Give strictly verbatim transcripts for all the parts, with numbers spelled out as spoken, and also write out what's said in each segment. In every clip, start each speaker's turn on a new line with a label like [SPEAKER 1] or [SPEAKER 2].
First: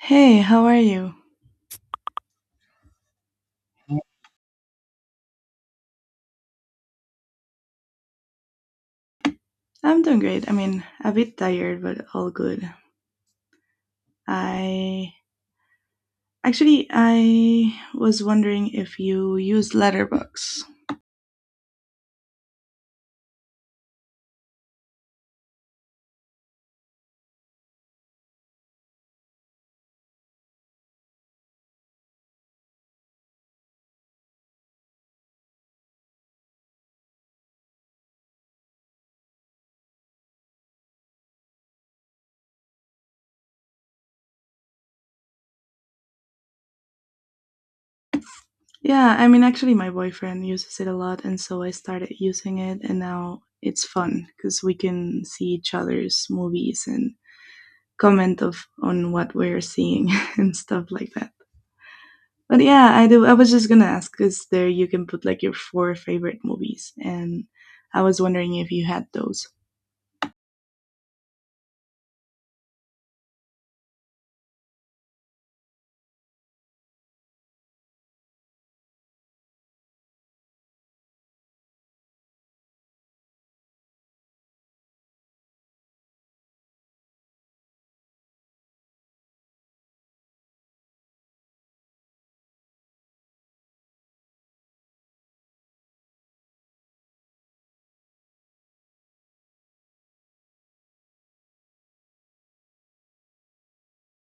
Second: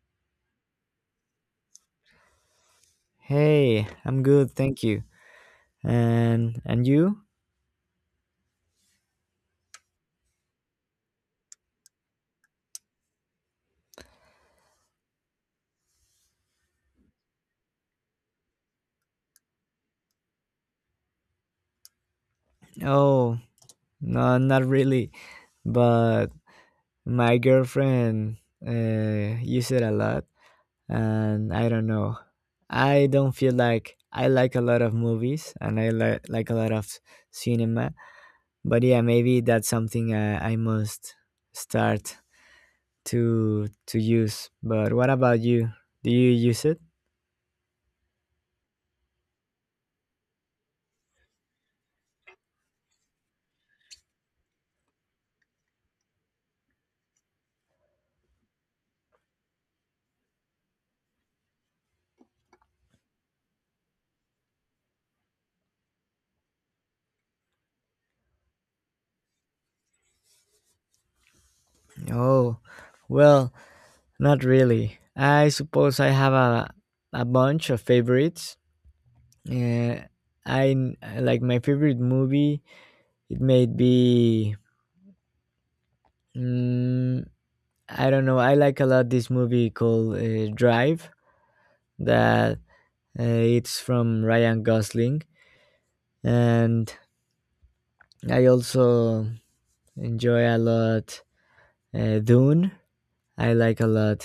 [SPEAKER 1] Hey, how are you?
[SPEAKER 2] Hey, I'm good, thank you. And and you?
[SPEAKER 1] I'm doing great. I mean, a bit tired, but all good. I actually I was wondering if you use Letterbox.
[SPEAKER 2] Oh, no, not really. But my girlfriend uh, used it a lot, and I don't know. I don't feel like I like a lot of movies, and I like like a lot of cinema. But yeah, maybe that's something I, I must start to to use. But what about you? Do you use it?
[SPEAKER 1] Yeah, I mean, actually, my boyfriend uses it a lot, and so I started using it, and now it's fun because we can see each other's movies and comment of on what we're seeing and stuff like that. But yeah, I do. I was just gonna ask because there you can put like your four favorite movies, and I was wondering if you had those.
[SPEAKER 2] Oh, well. Not really. I suppose I have a a bunch of favorites. Uh, I n- like my favorite movie. It may be mm, I don't know. I like a lot this movie called uh, Drive. That uh, It's from Ryan Gosling, and I also enjoy a lot uh, Dune. I like a lot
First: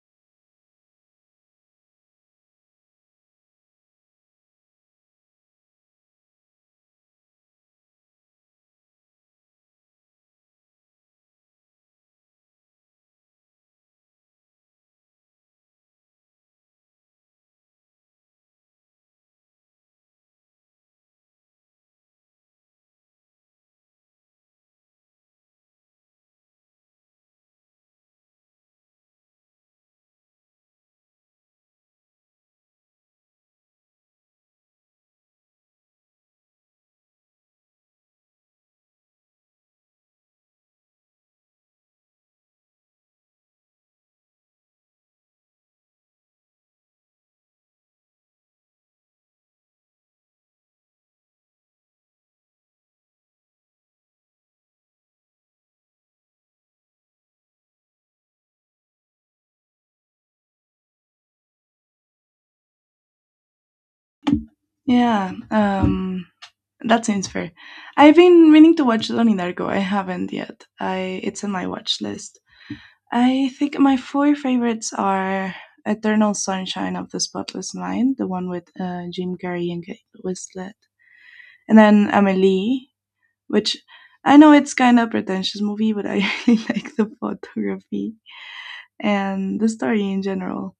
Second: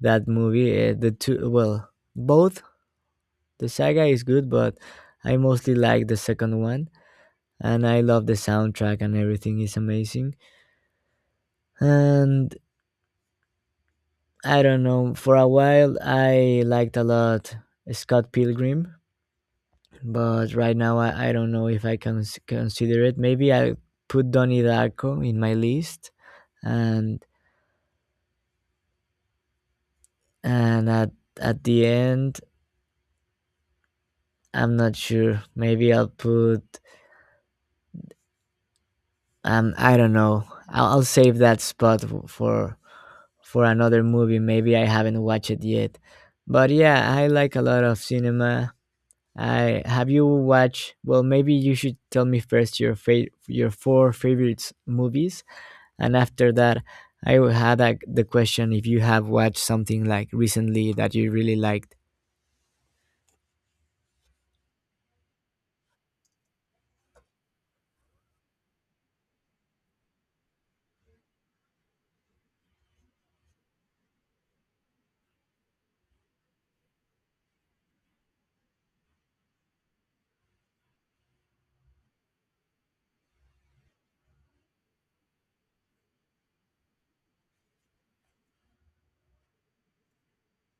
[SPEAKER 2] that movie. Uh, the two Well, both the saga is good, but I mostly like the second one and I love the soundtrack and everything is amazing. And I don't know, for a while I liked a lot Scott Pilgrim, but right now I, I don't know if I can s- consider it. Maybe I put Donnie Darko in my list, and and at at the end I'm not sure. Maybe I'll put um I don't know. I'll, I'll save that spot f- for for another movie. Maybe I haven't watched it yet, but yeah, I like a lot of cinema. I, have you watched? Well, maybe you should tell me first your fa- your four favorite movies, and after that, I will have like, the question if you have watched something like recently that you really liked.
[SPEAKER 1] Yeah, um, that seems fair. I've been meaning to watch Donnie Darko. I haven't yet. I It's on my watch list. I think my four favorites are Eternal Sunshine of the Spotless Mind, the one with uh, Jim Carrey and Kate Winslet, and then Amelie, which I know it's kind of pretentious movie, but I really like the photography and the story in general.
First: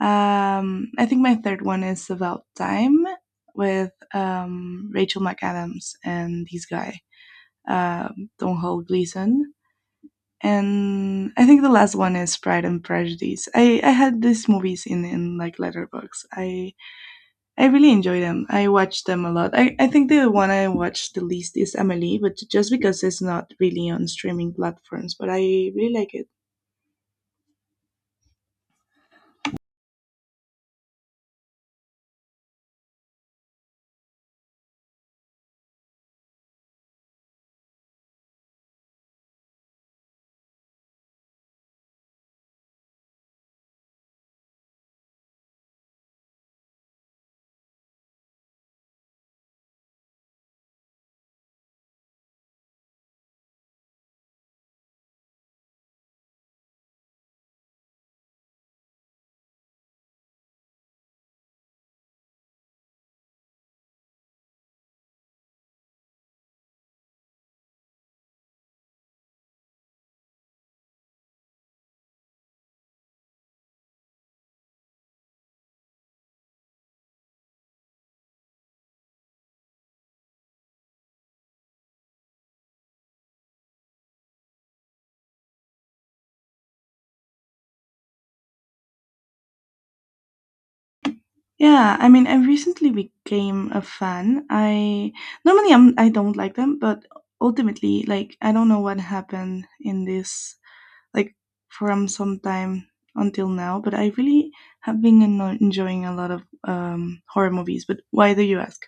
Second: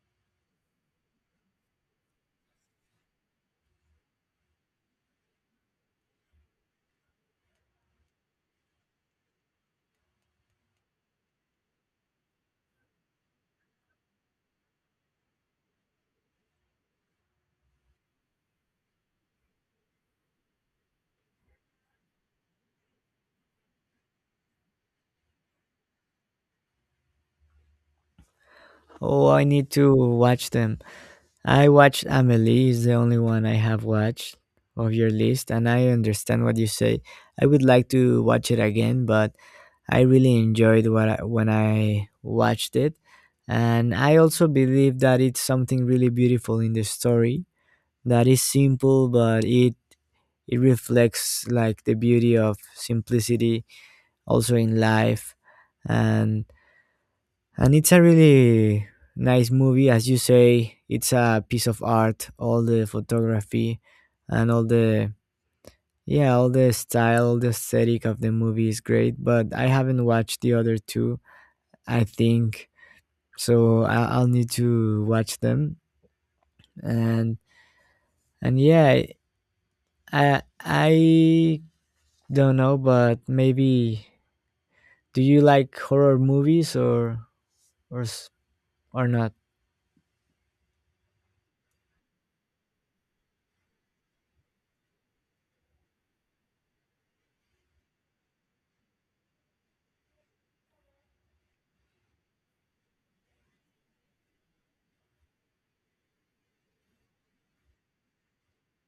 [SPEAKER 1] Um, I think my third one is About Time with um, Rachel McAdams and this guy, uh, Don Hall Gleason. And I think the last one is Pride and Prejudice. I, I had these movies in, in like Letterbox. I I really enjoy them. I watch them a lot. I, I think the one I watch the least is Amelie, but just because it's not really on streaming platforms, but I really like it.
[SPEAKER 2] Oh, I need to watch them. I watched Amelie is the only one I have watched of your list and I understand what you say. I would like to watch it again, but I really enjoyed what I, when I watched it, and I also believe that it's something really beautiful in the story that is simple, but it it reflects like the beauty of simplicity also in life, and and it's a really nice movie, as you say. It's a piece of art. All the photography and all the, yeah, all the style, the aesthetic of the movie is great. But I haven't watched the other two. I think so. I- I'll need to watch them. And and yeah, I I don't know, but maybe do you like horror movies, or or s- or not?
[SPEAKER 1] Yeah, I mean, I recently became a fan. I normally I'm I don't like them, but ultimately, like I don't know what happened in this like from some time until now, but I really have been eno- enjoying a lot of um, horror movies. But why do you ask?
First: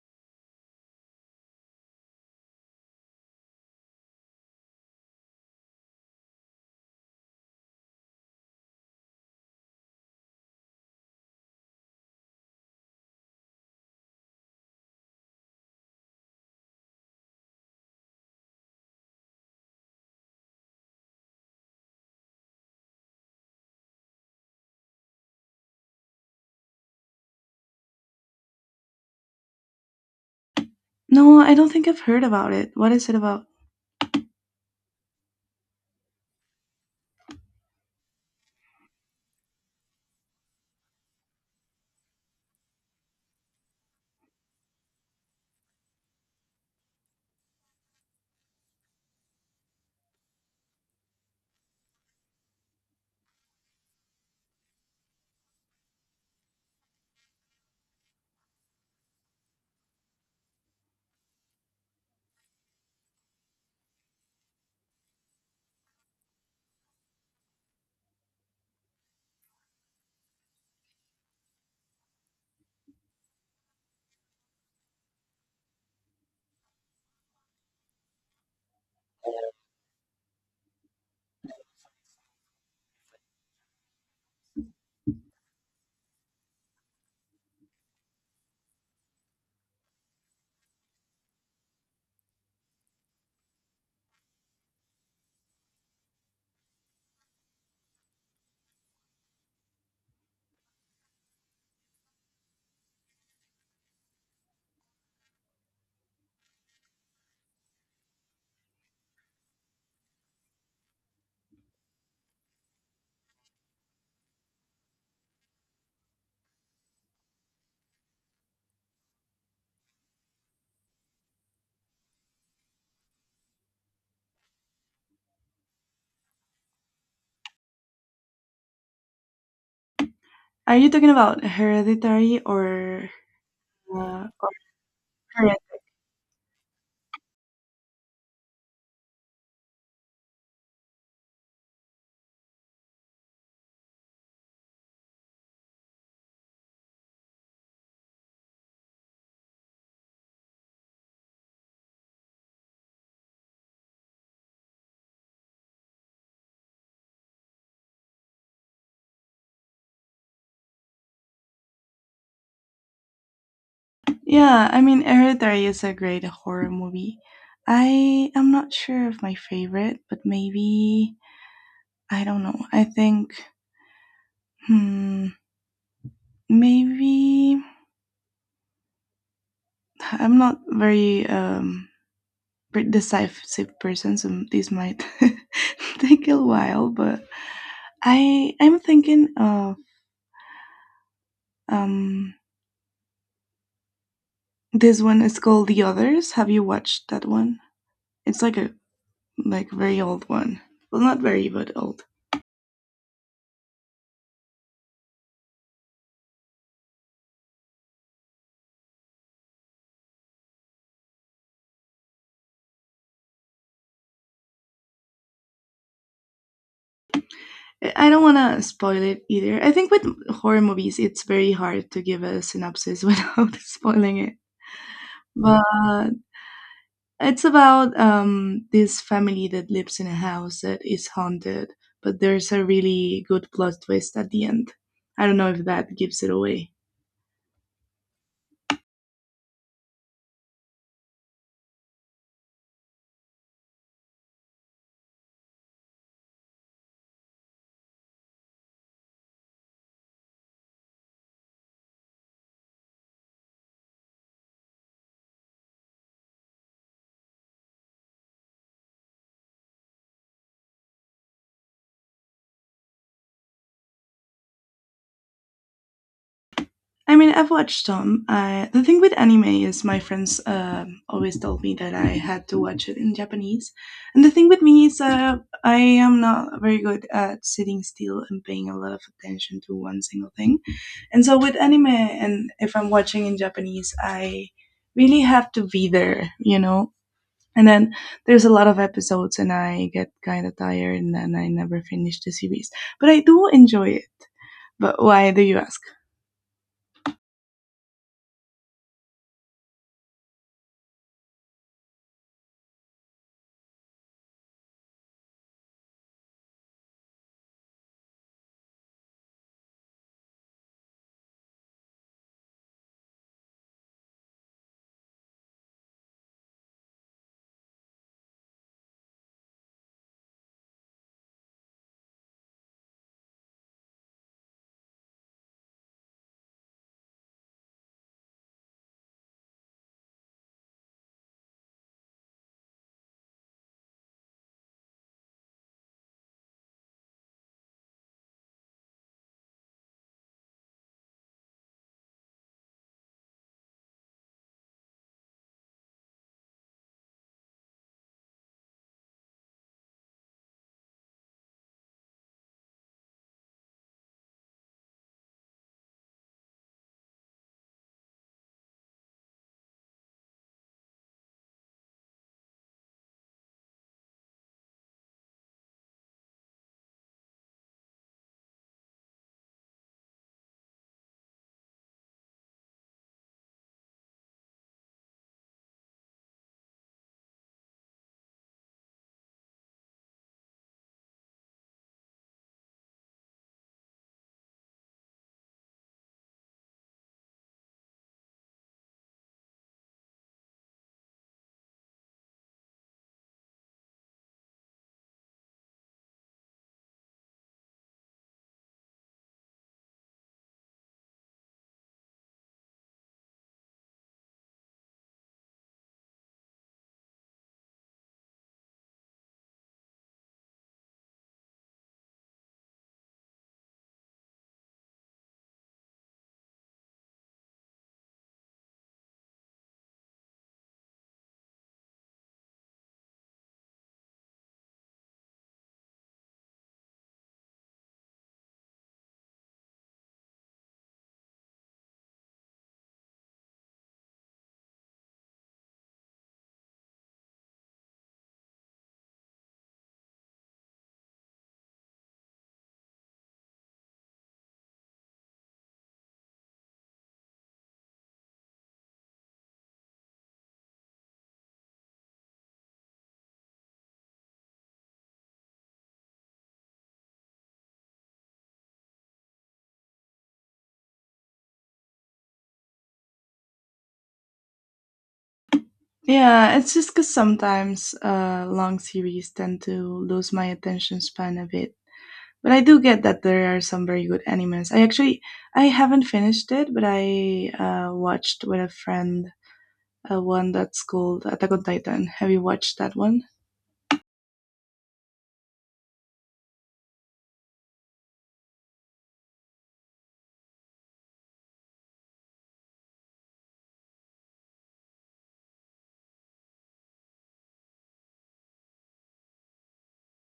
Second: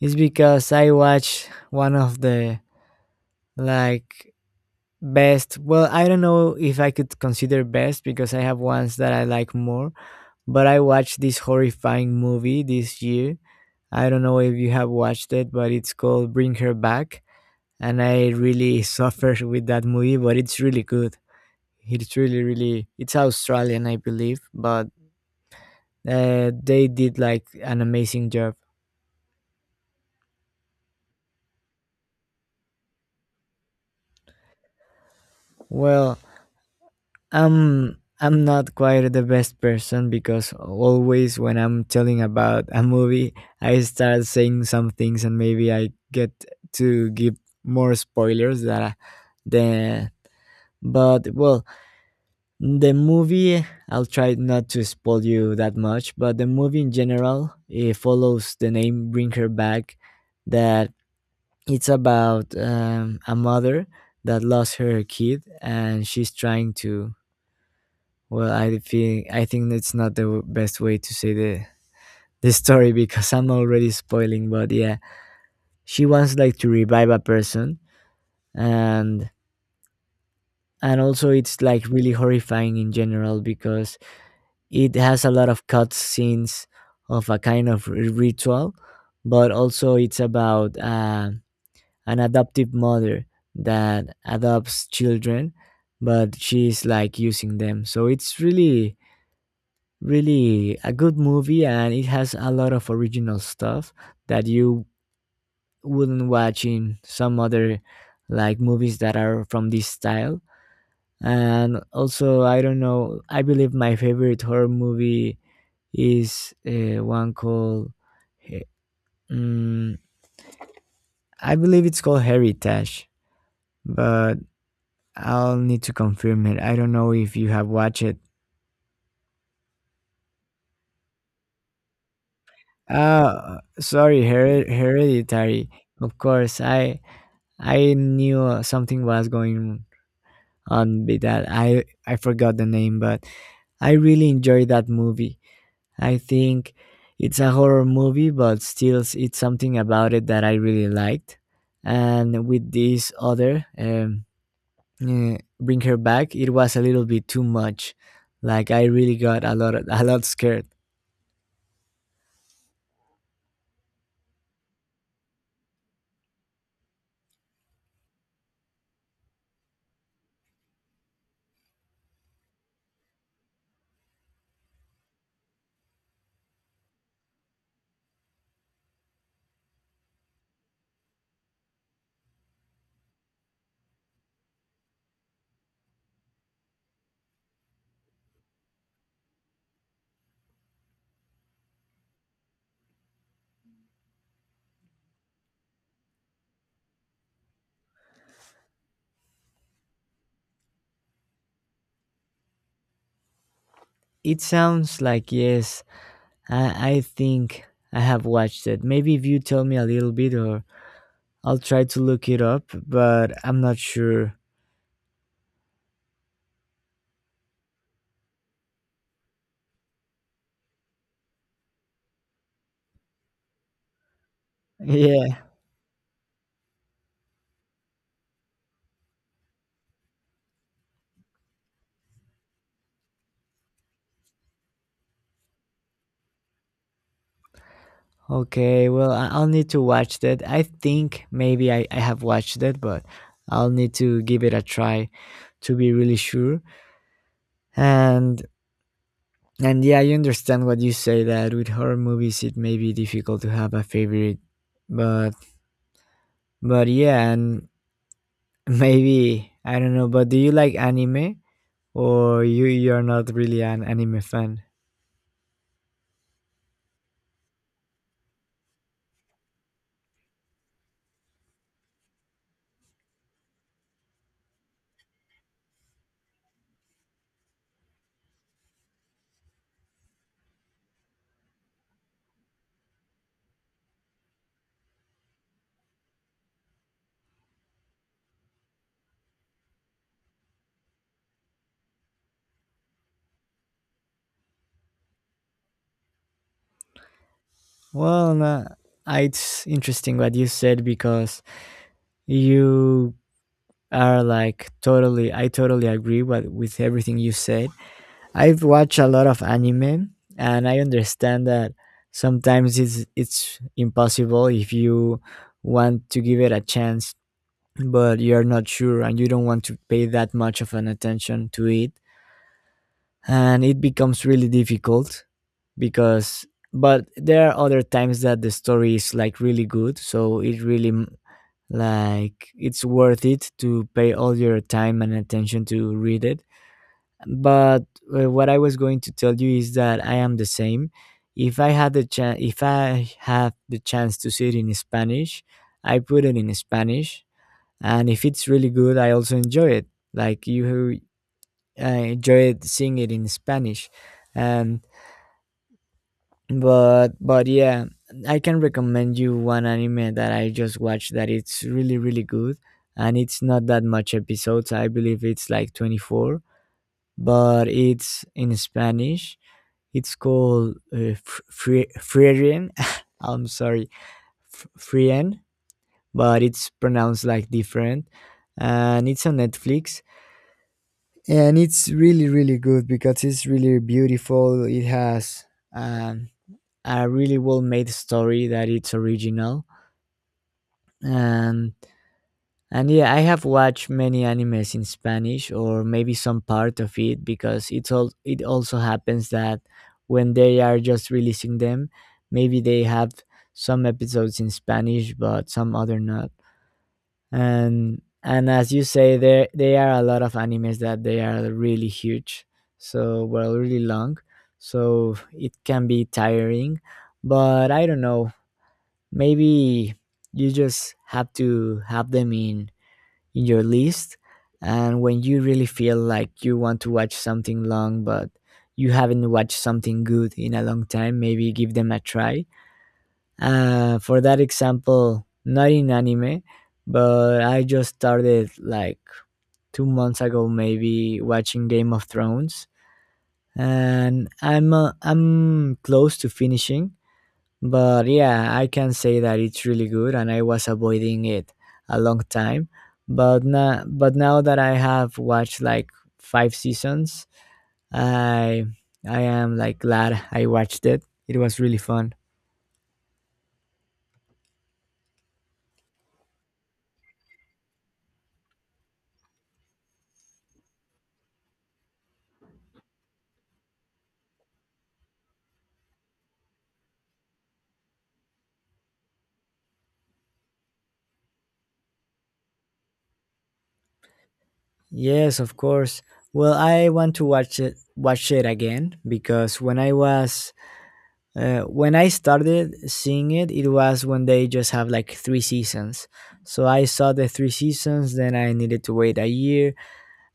[SPEAKER 2] It's because I watched one of the, like, best, well, I don't know if I could consider best because I have ones that I like more, but I watched this horrifying movie this year. I don't know if you have watched it, but it's called Bring Her Back, and I really suffered with that movie, but it's really good. It's really really, it's Australian I believe, but uh, they did like an amazing job.
[SPEAKER 1] No, I don't think I've heard about it. What is it about?
[SPEAKER 2] Well, Um, I'm not quite the best person because always when I'm telling about a movie, I start saying some things and maybe I get to give more spoilers that I, the but well, the movie, I'll try not to spoil you that much, but the movie in general, it follows the name Bring Her Back. That It's about um, a mother that lost her kid and she's trying to, well, I think I think that's not the w- best way to say the the story because I'm already spoiling. But yeah, she wants like to revive a person, and and also it's like really horrifying in general because it has a lot of cut scenes of a kind of r- ritual, but also it's about uh, an adoptive mother that adopts children, but she's like using them. So it's really really a good movie and it has a lot of original stuff that you wouldn't watch in some other, like, movies that are from this style. And also I don't know, I believe my favorite horror movie is uh, one called He- mm, I believe it's called Heritage, but I'll need to confirm it. I don't know if you have watched it.
[SPEAKER 1] Are you talking about Hereditary or
[SPEAKER 2] Ah, sorry,
[SPEAKER 1] uh,
[SPEAKER 2] Her- Hereditary. Of course, i I knew uh, something was going on with that. I I forgot the name, but I really enjoyed that movie. I think it's a horror movie, but still, s- it's something about it that I really liked. And with this other, um, eh, Bring Her Back, it was a little bit too much. Like I really got a lot, a lot scared.
[SPEAKER 1] Yeah, I mean, Hereditary is a great horror movie. I am not sure of my favorite, but maybe I don't know. I think hmm, maybe I'm not very um pre- decisive person, so this might take a while. But I I'm thinking of um this one is called The Others. Have you watched that one? It's like a like very old one. Well, not very, but old.
[SPEAKER 2] It sounds like yes. I I think I have watched it. Maybe if you tell me a little bit, or I'll try to look it up, but I'm not sure.
[SPEAKER 1] I don't want to spoil it either. I think with horror movies, it's very hard to give a synopsis without spoiling it.
[SPEAKER 2] Yeah.
[SPEAKER 1] But it's about um, this family that lives in a house that is haunted, but there's a really good plot twist at the end. I don't know if that gives it away.
[SPEAKER 2] Okay. Well, I- I'll need to watch that. I think maybe I, I have watched that, but I'll need to give it a try to be really sure. And and yeah, I understand what you say that with horror movies it may be difficult to have a favorite. But but yeah, and maybe I don't know, but do you like anime, or you you're not really an anime fan?
[SPEAKER 1] I mean, I've watched some. I, the thing with anime is my friends um always told me that I had to watch it in Japanese. And the thing with me is uh, I am not very good at sitting still and paying a lot of attention to one single thing. And so with anime, and if I'm watching in Japanese, I really have to be there, you know? And then there's a lot of episodes, and I get kind of tired, and then I never finish the series. But I do enjoy it. But why do you ask?
[SPEAKER 2] Well, nah, I- it's interesting what you said because you are like totally, I totally agree with, with everything you said. I've watched a lot of anime and I understand that sometimes it's, it's impossible if you want to give it a chance, but you're not sure and you don't want to pay that much of an attention to it. And it becomes really difficult, because but there are other times that the story is like really good, so it really m- like, it's worth it to pay all your time and attention to read it. But uh, what I was going to tell you is that I am the same. If I had the chance If I have the chance to see it in Spanish, I put it in Spanish, and if it's really good I also enjoy it, like you uh, enjoy it, seeing it in Spanish. And but but yeah, I can recommend you one anime that I just watched that it's really really good, and it's not that much episodes, I believe it's like twenty-four, but it's in Spanish. It's called uh, Fr- Fri- frien, I'm sorry, F- frien, but it's pronounced like different, and it's on Netflix, and it's really really good because it's really beautiful. It has um, a really well made story that it's original. And and Yeah, I have watched many animes in Spanish, or maybe some part of it, because it's all, it also happens that when they are just releasing them, maybe they have some episodes in Spanish but some other not. And and As you say, there, they are a lot of animes that they are really huge, so, well, really long, so it can be tiring. But I don't know, maybe you just have to have them in in your list, and when you really feel like you want to watch something long but you haven't watched something good in a long time, maybe give them a try. Uh, for that example, not in anime, but I just started like two months ago maybe watching Game of Thrones, and i'm uh, I'm close to finishing. But yeah, I can say that it's really good and I was avoiding it a long time. But now, but now that I have watched like five seasons, I I am like glad I watched it. It was really fun.
[SPEAKER 1] Yeah, it's just because sometimes uh, long series tend to lose my attention span a bit. But I do get that there are some very good animes. I actually I haven't finished it, but I uh, watched with a friend uh, one that's called Attack on Titan. Have you watched that one?
[SPEAKER 2] Yes, of course. Well, I want to watch it watch it again, because when I was uh, when I started seeing it, it was when they just have like three seasons. So I saw the three seasons, then I needed to wait a year,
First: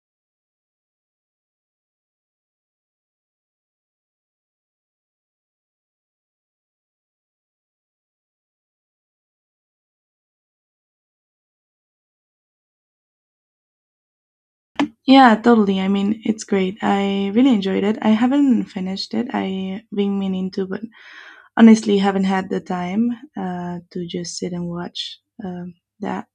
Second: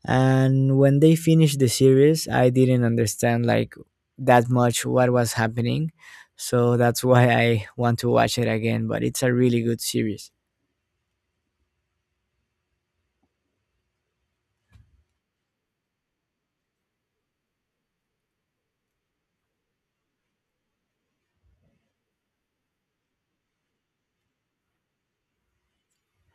[SPEAKER 2] and when they finished the series I didn't understand like that much what was happening, so that's why I want to watch it again. But it's a really good series.
[SPEAKER 1] Yeah, totally. I mean, it's great. I really enjoyed it. I haven't finished it. I've been meaning to, but honestly, haven't had the time uh, to just sit and watch um, that.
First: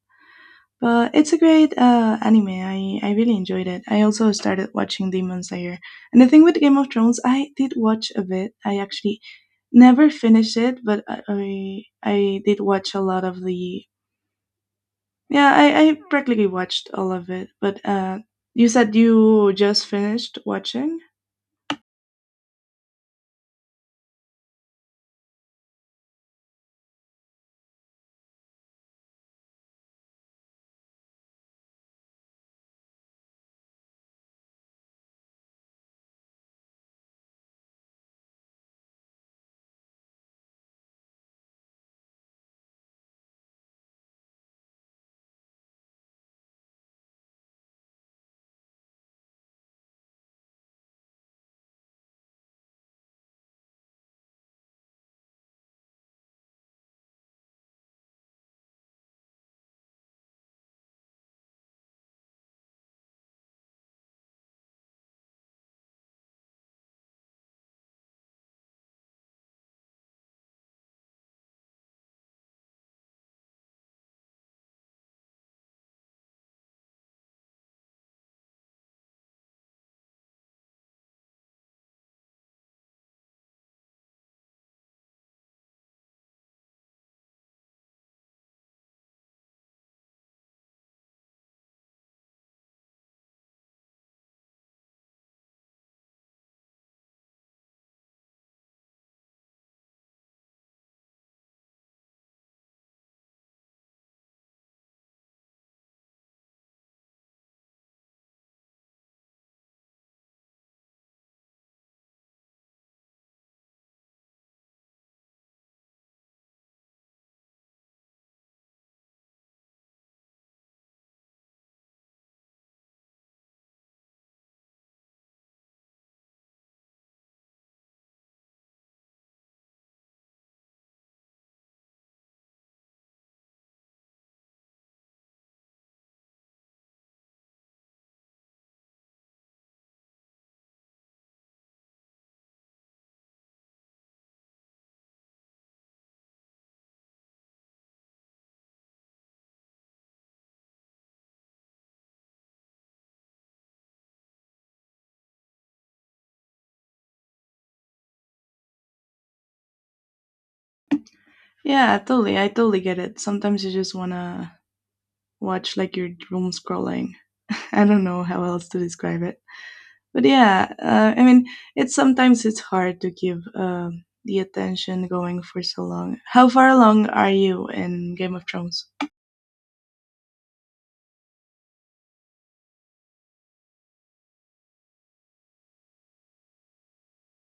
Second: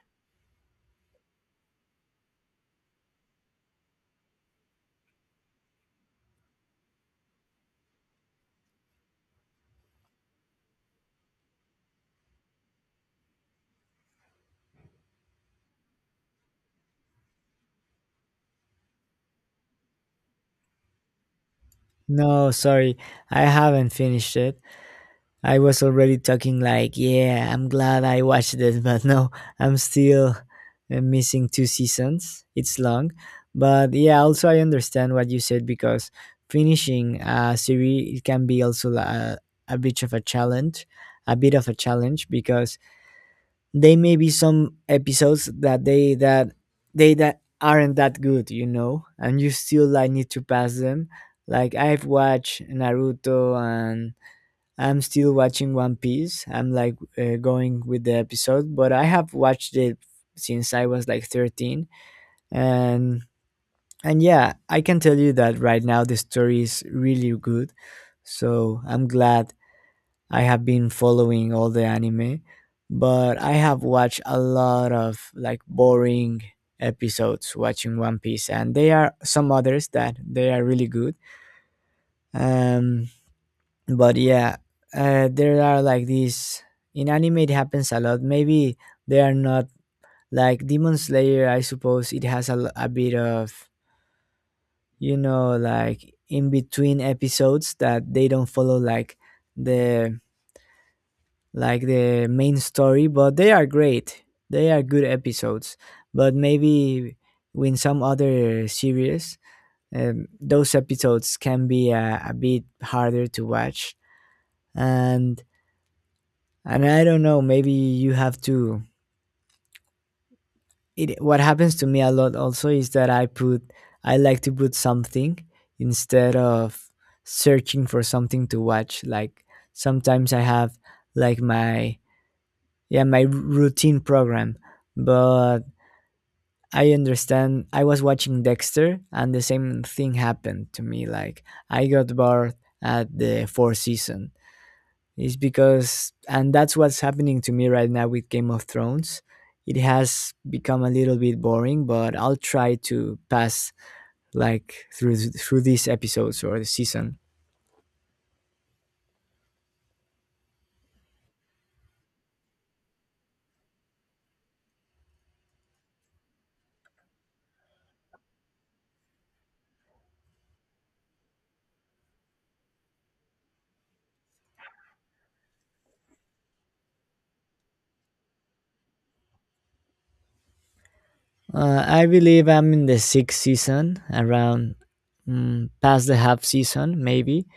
[SPEAKER 1] But it's a great uh, anime. I, I really enjoyed it. I also started watching Demon Slayer. And the thing with Game of Thrones, I did watch a bit. I actually never finished it, but I I, I did watch a lot of the. Yeah, I, I practically watched all of it. But uh, you said you just finished watching?
[SPEAKER 2] No, sorry, I haven't finished it. I was already talking like, yeah, I'm glad I watched it, but no, I'm still uh, missing two seasons. It's long, but yeah, also I understand what you said because finishing a series it can be also a, a bit of a challenge, a bit of a challenge because they may be some episodes that they that they that aren't that good, you know, and you still like need to pass them. Like I've watched Naruto, and I'm still watching One Piece. I'm like, uh, going with the episode, but I have watched it since I was like thirteen, and and yeah, I can tell you that right now the story is really good. So, I'm glad I have been following all the anime, but I have watched a lot of like boring episodes watching One Piece, and there are some others that they are really good. Um but yeah uh, There are like these, in anime it happens a lot. Maybe they are not like Demon Slayer. I suppose it has a, l- a bit of, you know, like in between episodes that they don't follow like the like the main story, but they are great. They are good episodes. But maybe in some other series, um, those episodes can be uh, a bit harder to watch. And And I don't know, maybe you have to. It, what happens to me a lot also is that I put, I like to put something instead of searching for something to watch. Like sometimes I have like my, yeah, my routine program. But I understand I was watching Dexter and the same thing happened to me. Like I got bored at the fourth season is because, and that's what's happening to me right now with Game of Thrones. It has become a little bit boring, but I'll try to pass like through through these episodes or the season.
[SPEAKER 1] Yeah, totally. I totally get it. Sometimes you just want to watch like your doom scrolling. I don't know how else to describe it. But yeah, uh, I mean it's sometimes it's hard to give um, the attention going for so long. How far along are you in Game of Thrones?
[SPEAKER 2] Uh, I believe I'm in the sixth season, around mm, past the half season maybe.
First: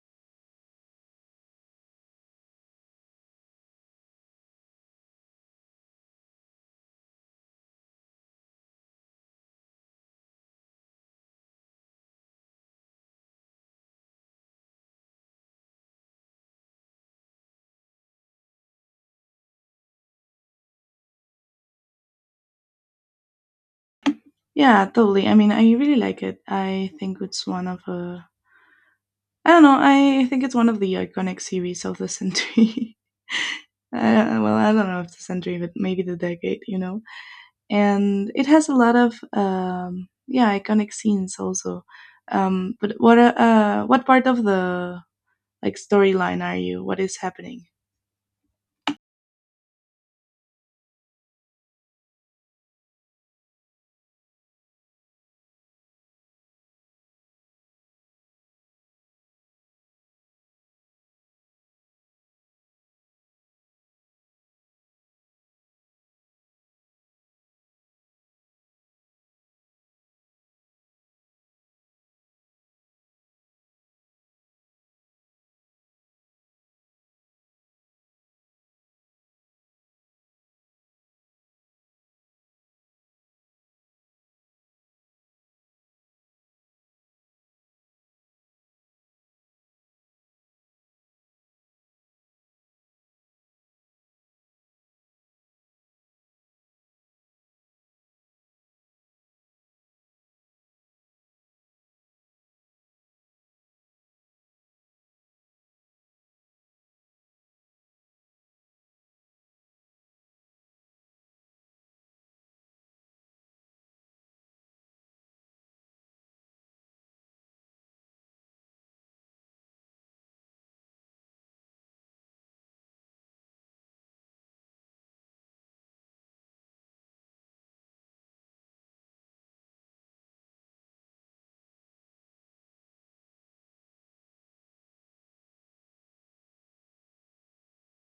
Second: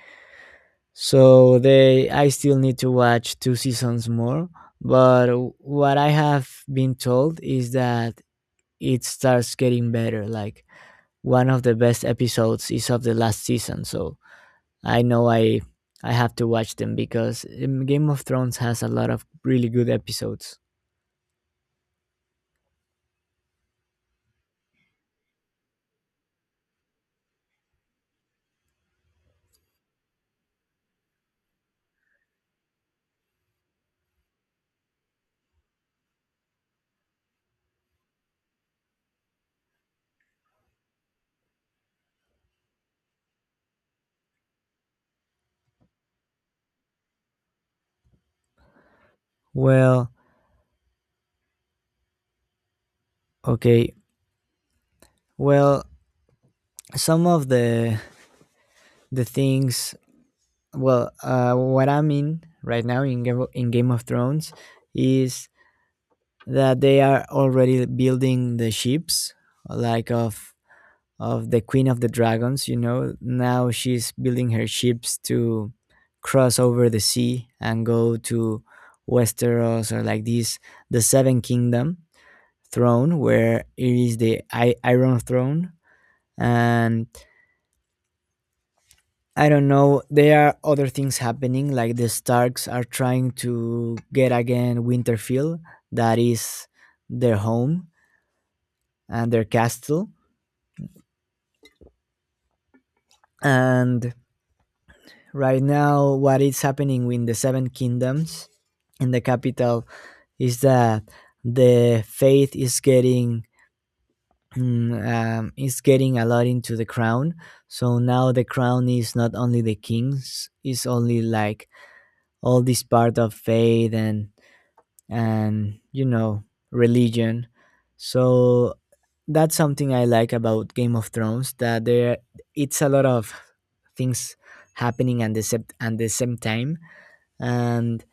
[SPEAKER 2] So they, I still need to watch two seasons more. But what I have been told is that it starts getting better. Like one of the best episodes is of the last season, so I know I I have to watch them because um, Game of Thrones has a lot of really good episodes.
[SPEAKER 1] Yeah, totally. I mean, I really like it. I think it's one of uh, I don't know, I think it's one of the iconic series of the century. Uh, well, I don't know if the century, but maybe the decade, you know. And it has a lot of um, yeah, iconic scenes also. Um, but what uh, uh, what part of the like storyline are you? What is happening?
[SPEAKER 2] Well, okay. Well, some of the the things, well, uh, what I'm in right now in Game of, in Game of Thrones is that they are already building the ships like of of the Queen of the Dragons, you know. Now she's building her ships to cross over the sea and go to Westeros, or like this, the Seven Kingdom throne, where it is the I- Iron Throne. And I don't know, there are other things happening, like the Starks are trying to get again Winterfell, that is their home and their castle. And right now what is happening with the seven kingdoms in the capital is that the faith is getting mm, um, is getting a lot into the crown. So now the crown is not only the kings, it's only like all this part of faith and and you know, religion. So that's something I like about Game of Thrones, that there it's a lot of things happening at the, sep- at the same time. And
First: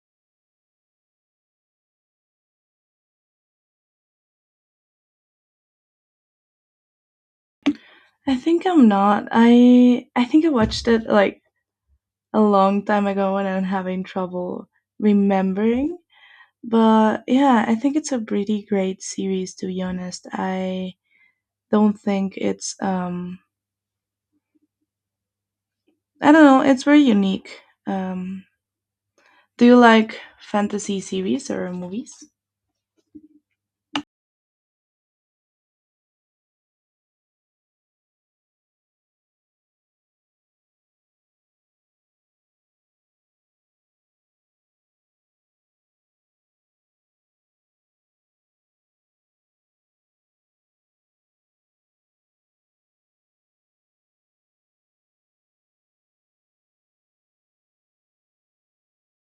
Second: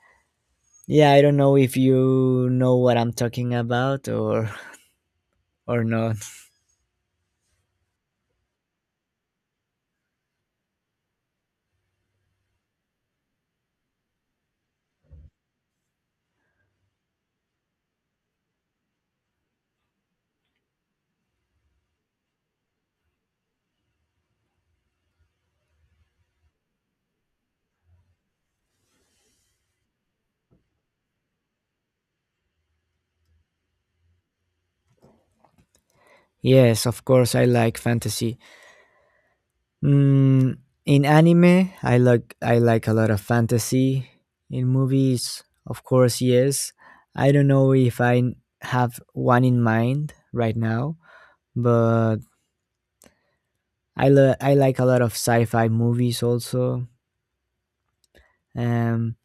[SPEAKER 2] yeah, I don't know if you know what I'm talking about or or not.
[SPEAKER 1] I think I'm not. I I think I watched it like a long time ago and I'm having trouble remembering. But yeah, I think it's a pretty great series to be honest. I don't think it's um I don't know, it's very unique. Um Do you like fantasy series or movies?
[SPEAKER 2] Yes, of course I like fantasy. mm, in anime I like, i like a lot of fantasy. In movies, of course, yes. I don't know if i n- have one in mind right now, but i lo- I like a lot of sci-fi movies also. um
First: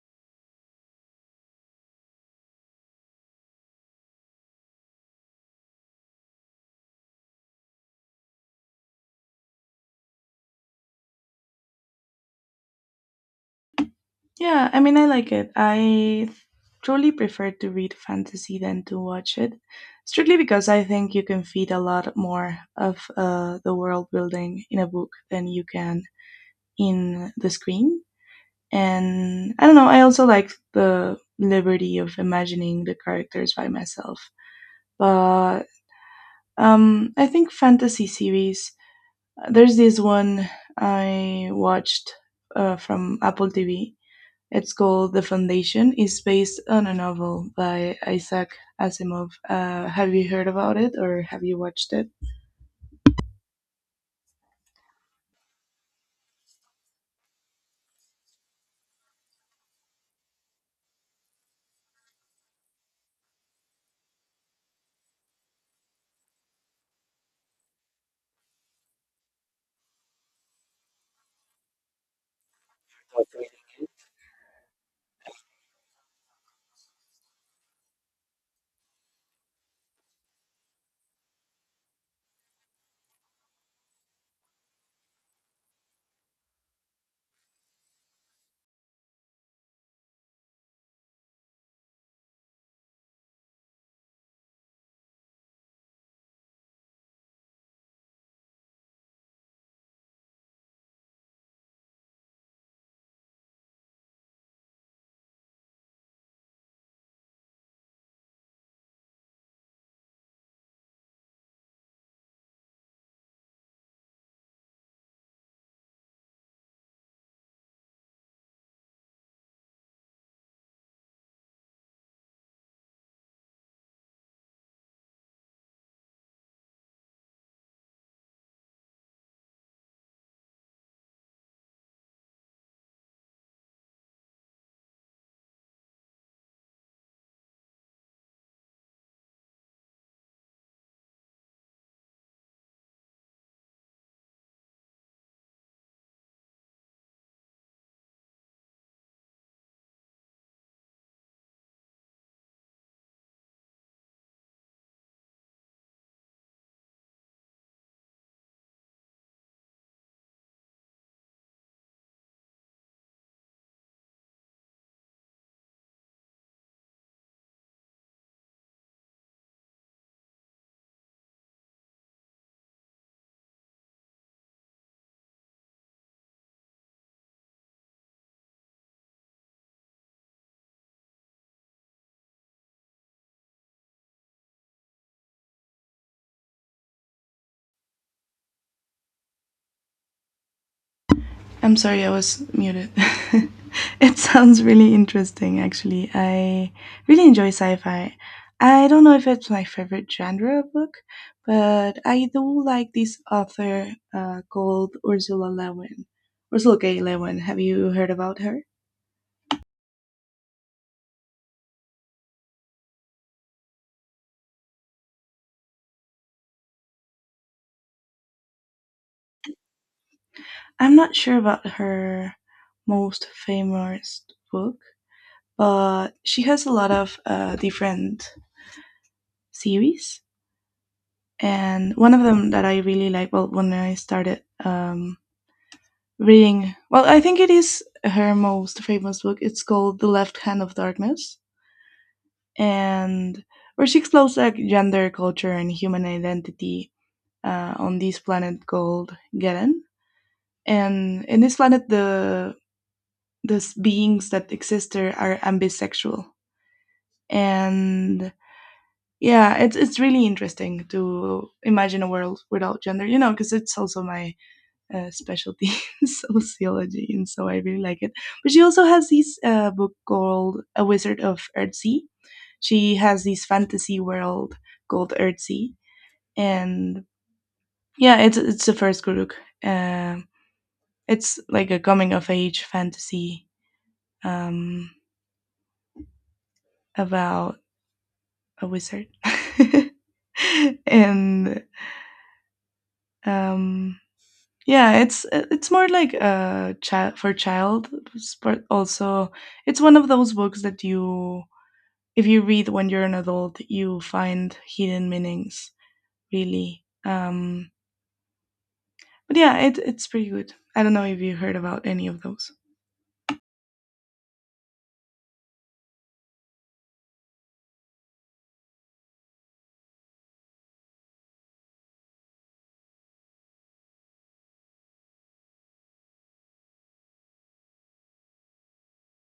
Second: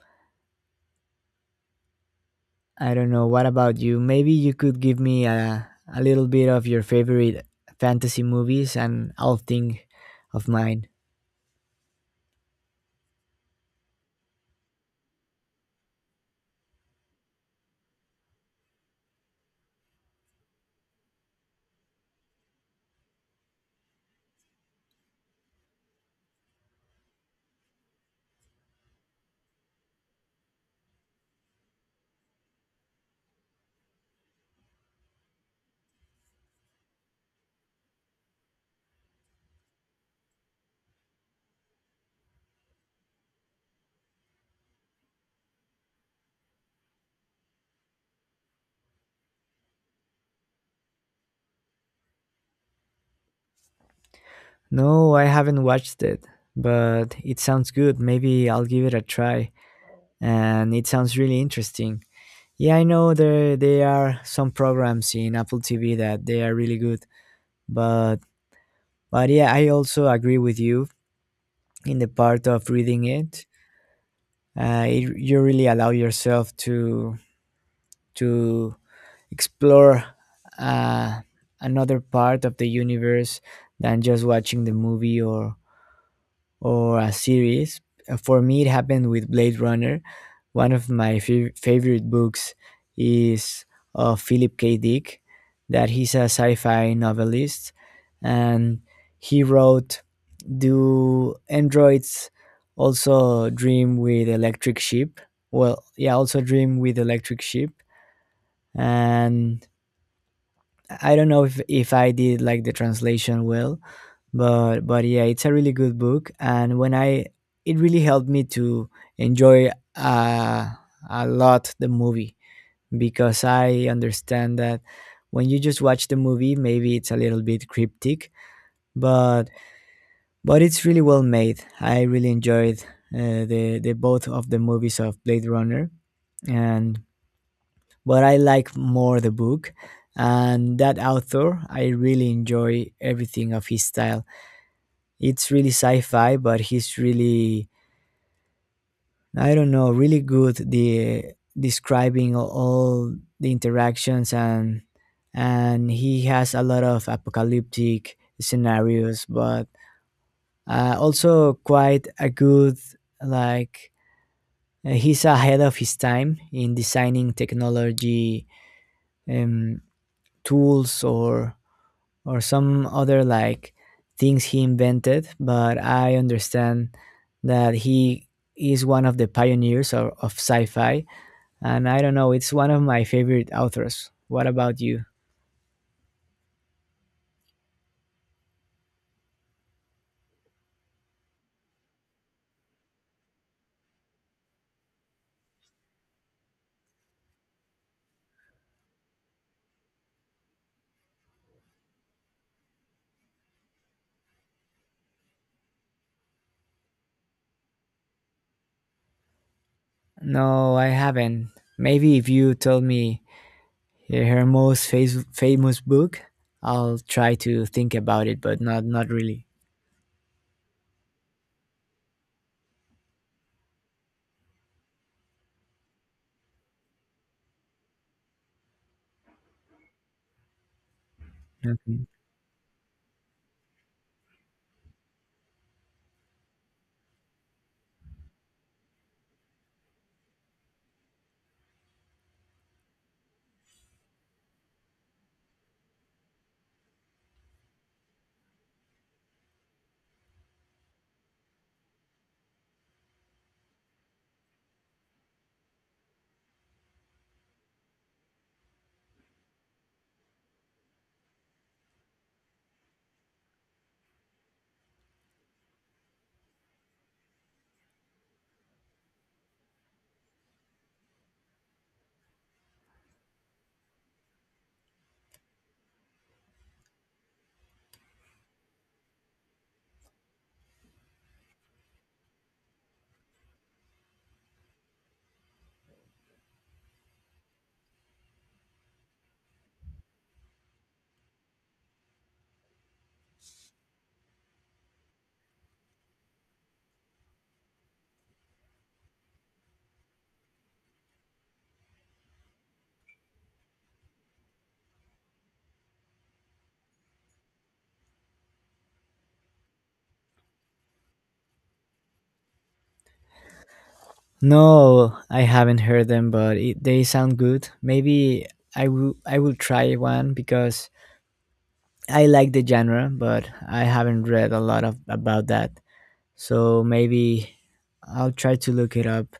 [SPEAKER 2] I don't know. What about you? Maybe you could give me a, a little bit of your favorite fantasy movies and I'll think of mine.
[SPEAKER 1] Yeah, I mean, I like it. I truly prefer to read fantasy than to watch it, strictly because I think you can feed a lot more of uh, the world building in a book than you can in the screen. And I don't know, I also like the liberty of imagining the characters by myself. But um, I think fantasy series, uh, there's this one I watched uh, from Apple T V. It's called "The Foundation", is based on a novel by Isaac Asimov. Uh, have you heard about it or have you watched it?
[SPEAKER 2] No, I haven't watched it, but it sounds good. Maybe I'll give it a try. And it sounds really interesting. Yeah, I know there there are some programs in Apple T V that they are really good, but but yeah, I also agree with you in the part of reading it. Uh, it you really allow yourself to to explore uh, another part of the universe than just watching the movie or or a series. Uh, For me, it happened with Blade Runner. One of my fav- favorite books is of Philip K. Dick, that he's a sci-fi novelist, and he wrote, "Do androids also dream with electric sheep?" Well, yeah, also dream with electric sheep. And I don't know if if I did like the translation well, but but yeah, it's a really good book, and when I, it really helped me to enjoy uh, a lot the movie, because I understand that when you just watch the movie, maybe it's a little bit cryptic, but but it's really well made. I really enjoyed uh, the the both of the movies of Blade Runner, and but I like more the book. And that author, I really enjoy everything of his style. It's really sci-fi, but he's really, I don't know, really good the describing all the interactions and and he has a lot of apocalyptic scenarios, but uh, also quite a good like uh, he's ahead of his time in designing technology, um, tools or or some other like things he invented. But I understand that he is one of the pioneers of, of sci-fi. And I don't know, it's one of my favorite authors. What about you?
[SPEAKER 1] I'm sorry, I was muted. It sounds really interesting, actually. I really enjoy sci fi. I don't know if it's my favorite genre of book, but I do like this author uh, called Ursula Lewin. Ursula K. Lewin. Have you heard about her?
[SPEAKER 2] No, I haven't. Maybe if you told me her most fa- famous book, I'll try to think about it, but not not really.
[SPEAKER 1] I'm not sure about her most famous book, but she has a lot of uh, different series. And
[SPEAKER 2] Okay.
[SPEAKER 1] one of them that I really like, well, when I started um, reading, well, I think it is her most famous book. It's called The Left Hand of Darkness, and where she explores like gender, culture, and human identity uh, on this planet called Geren. And in this planet, the the beings that exist there are ambisexual, and yeah, it's it's really interesting to imagine a world without gender, you know, because it's also my uh, specialty sociology, and so I really like it. But she also has this uh, book called A Wizard of Earthsea. She has this fantasy world called Earthsea, and yeah, it's it's the first Guruk. Um it's like a coming of age fantasy um about a wizard. and um Yeah, it's uh, it's more like a child for child, but also it's one of those books that you, if you read when you're an adult, you find hidden meanings, really. Um, but yeah, it it's pretty good. I don't know if you heard about any of those.
[SPEAKER 2] No, I haven't heard them, but it, they sound good. Maybe i will I will try one because I like the genre, but I haven't read a lot of about that. So maybe I'll try to look it up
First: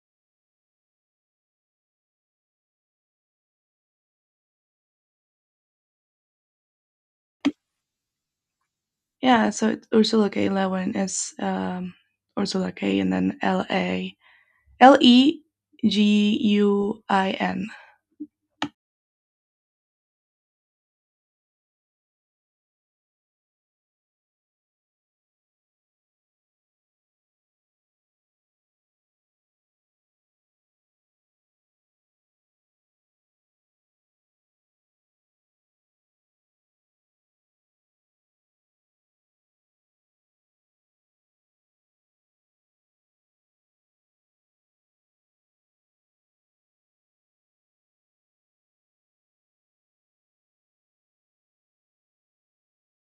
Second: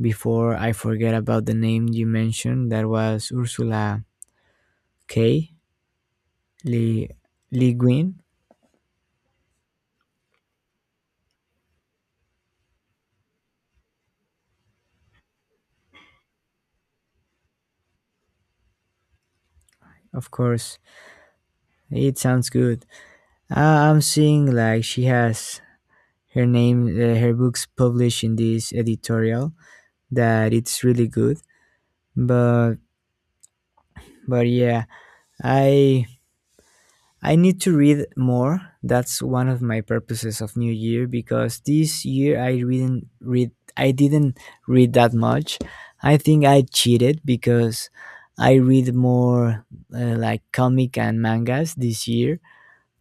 [SPEAKER 2] before I forget about the name you mentioned. That was Ursula K. Le, Le Guin.
[SPEAKER 1] Yeah, so it's Ursula K. Le Guin is um, Ursula K. and then L A L E G U I N.
[SPEAKER 2] Of course, it sounds good. Uh, I'm seeing like she has her name, uh, her books published in this editorial. That it's really good, but but yeah, I I need to read more. That's one of my purposes of New Year, because this year I didn't read I didn't read that much. I think I cheated because I read more uh, like comic and mangas this year,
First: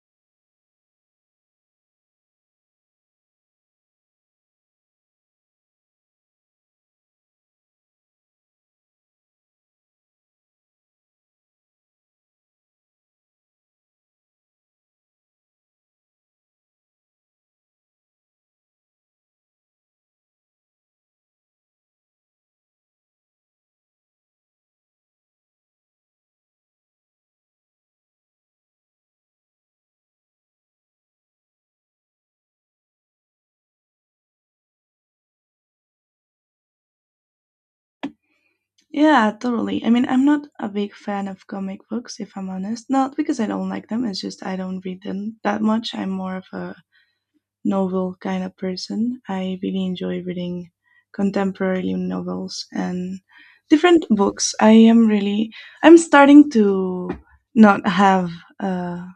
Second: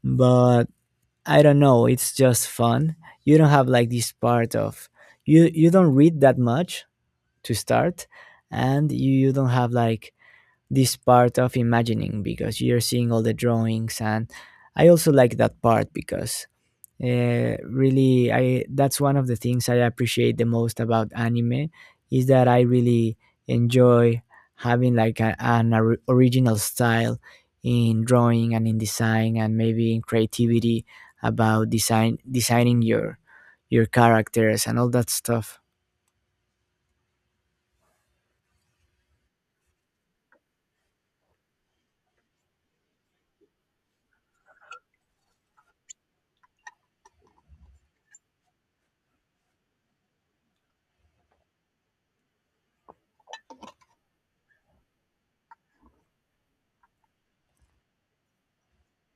[SPEAKER 2] but I don't know, it's just fun. You don't have like this part of, you you don't read that much to start, and you, you don't have like this part of imagining because you're seeing all the drawings. And I also like that part because uh, really I that's one of the things I appreciate the most about anime, is that I really enjoy having like a, an or- original style in drawing and in design, and maybe in creativity about design designing your your characters and all that stuff.
[SPEAKER 1] Yeah, totally. I mean, I'm not a big fan of comic books, if I'm honest. Not because I don't like them, it's just I don't read them that much. I'm more of a novel kind of person. I really enjoy reading contemporary novels and different books. I am really, I'm starting to not have uh,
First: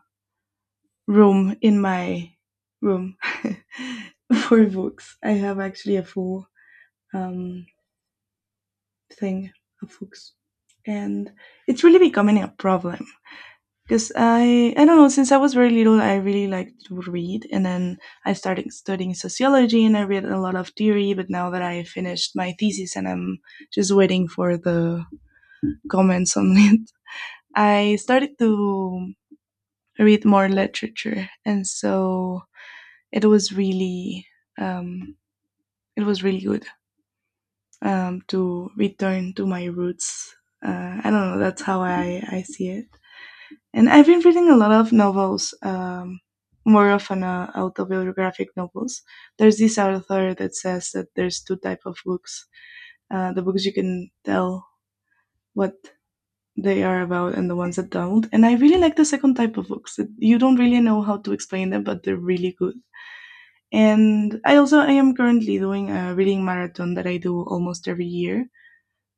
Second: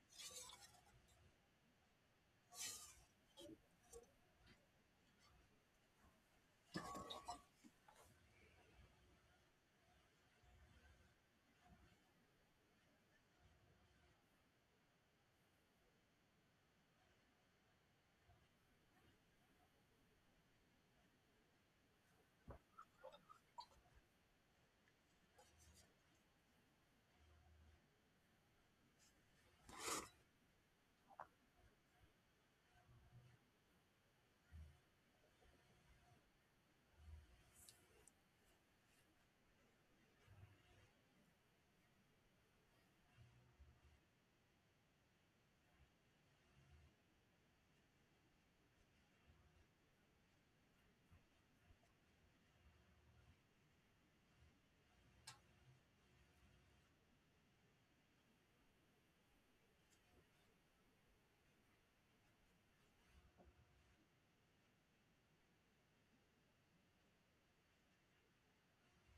[SPEAKER 1] room in my room for books. I have actually a full um, thing of hooks, and it's really becoming a problem because I I don't know, since I was very little I really liked to read, and then I started studying sociology and I read a lot of theory, but now that I finished my thesis and I'm just waiting for the comments on it, I started to read more literature, and so it was really um, it was really good um, to return to my roots. uh, I don't know, that's how I I see it. And I've been reading a lot of novels, um, more often uh, autobiographic novels. There's this author that says that there's two type of books: uh, the books you can tell what they are about, and the ones that don't. And I really like the second type of books that you don't really know how to explain them, but they're really good. And I also I am currently doing a reading marathon that I do almost every year,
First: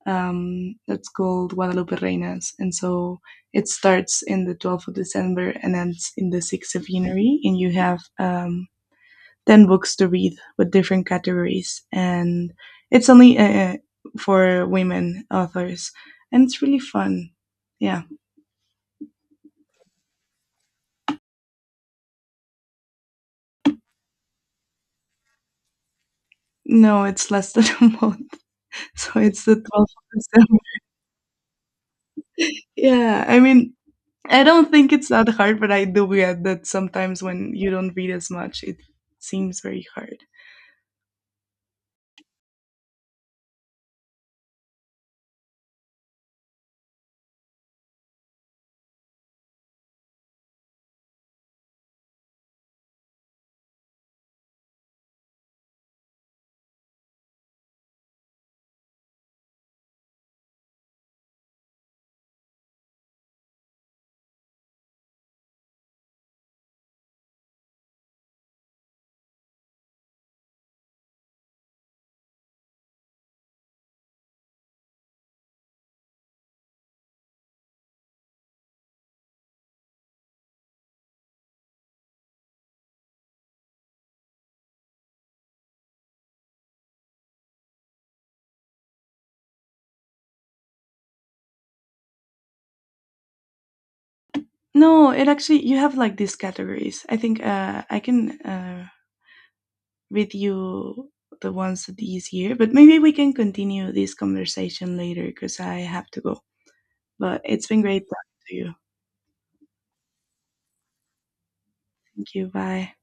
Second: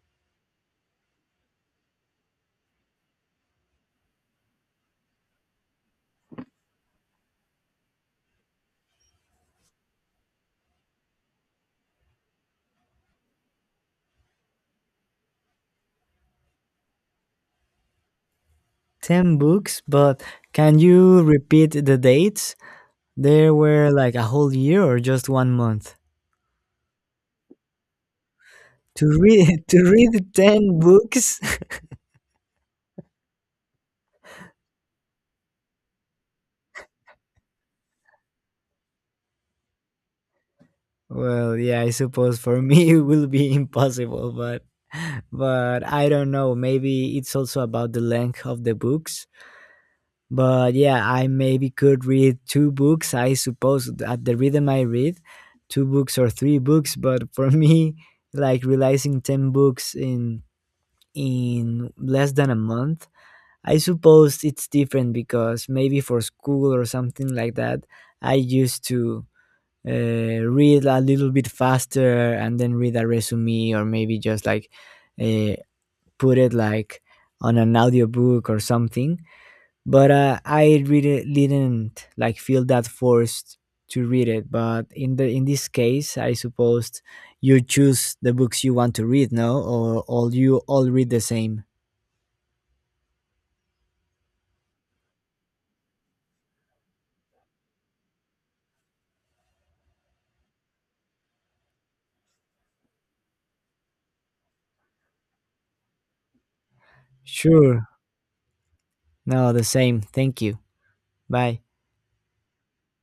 [SPEAKER 1] um, that's called Guadalupe Reinas. And so it starts in the twelfth of December and ends in the sixth of January. And you have um, ten books to read with different categories. And it's only uh, uh, for women authors. And it's really fun. Yeah.
[SPEAKER 2] ten books, but can you repeat the dates? There were like a whole year or just one month
[SPEAKER 1] No, it's less than a month.
[SPEAKER 2] to
[SPEAKER 1] So it's the
[SPEAKER 2] read to
[SPEAKER 1] 12th of
[SPEAKER 2] read
[SPEAKER 1] December.
[SPEAKER 2] ten books?
[SPEAKER 1] Yeah. I mean, I don't think it's that hard, but I do get that sometimes when you don't read as much, it seems very hard.
[SPEAKER 2] Well, yeah, I suppose for me it will be impossible, but but I don't know, maybe it's also about the length of the books. But yeah, I maybe could read two books, I suppose, at the rhythm I read, two books or three books, but for me like realizing ten books in in less than a month. I suppose it's different because maybe for school or something like that, I used to uh, read a little bit faster and then read a resume or maybe just like uh, put it like on an audiobook or something. But uh, I really didn't like feel that forced to read it. But in the in this case, I suppose you choose the books you want to read, no, or all you all read the same.
[SPEAKER 1] No, it actually you have like these categories. I think uh, I can uh, read you the ones this year, but maybe we can continue this conversation later because I have to go. But it's been
[SPEAKER 2] Sure.
[SPEAKER 1] great talking to you.
[SPEAKER 2] No, the same. Thank you. Bye.
[SPEAKER 1] Thank you. Bye.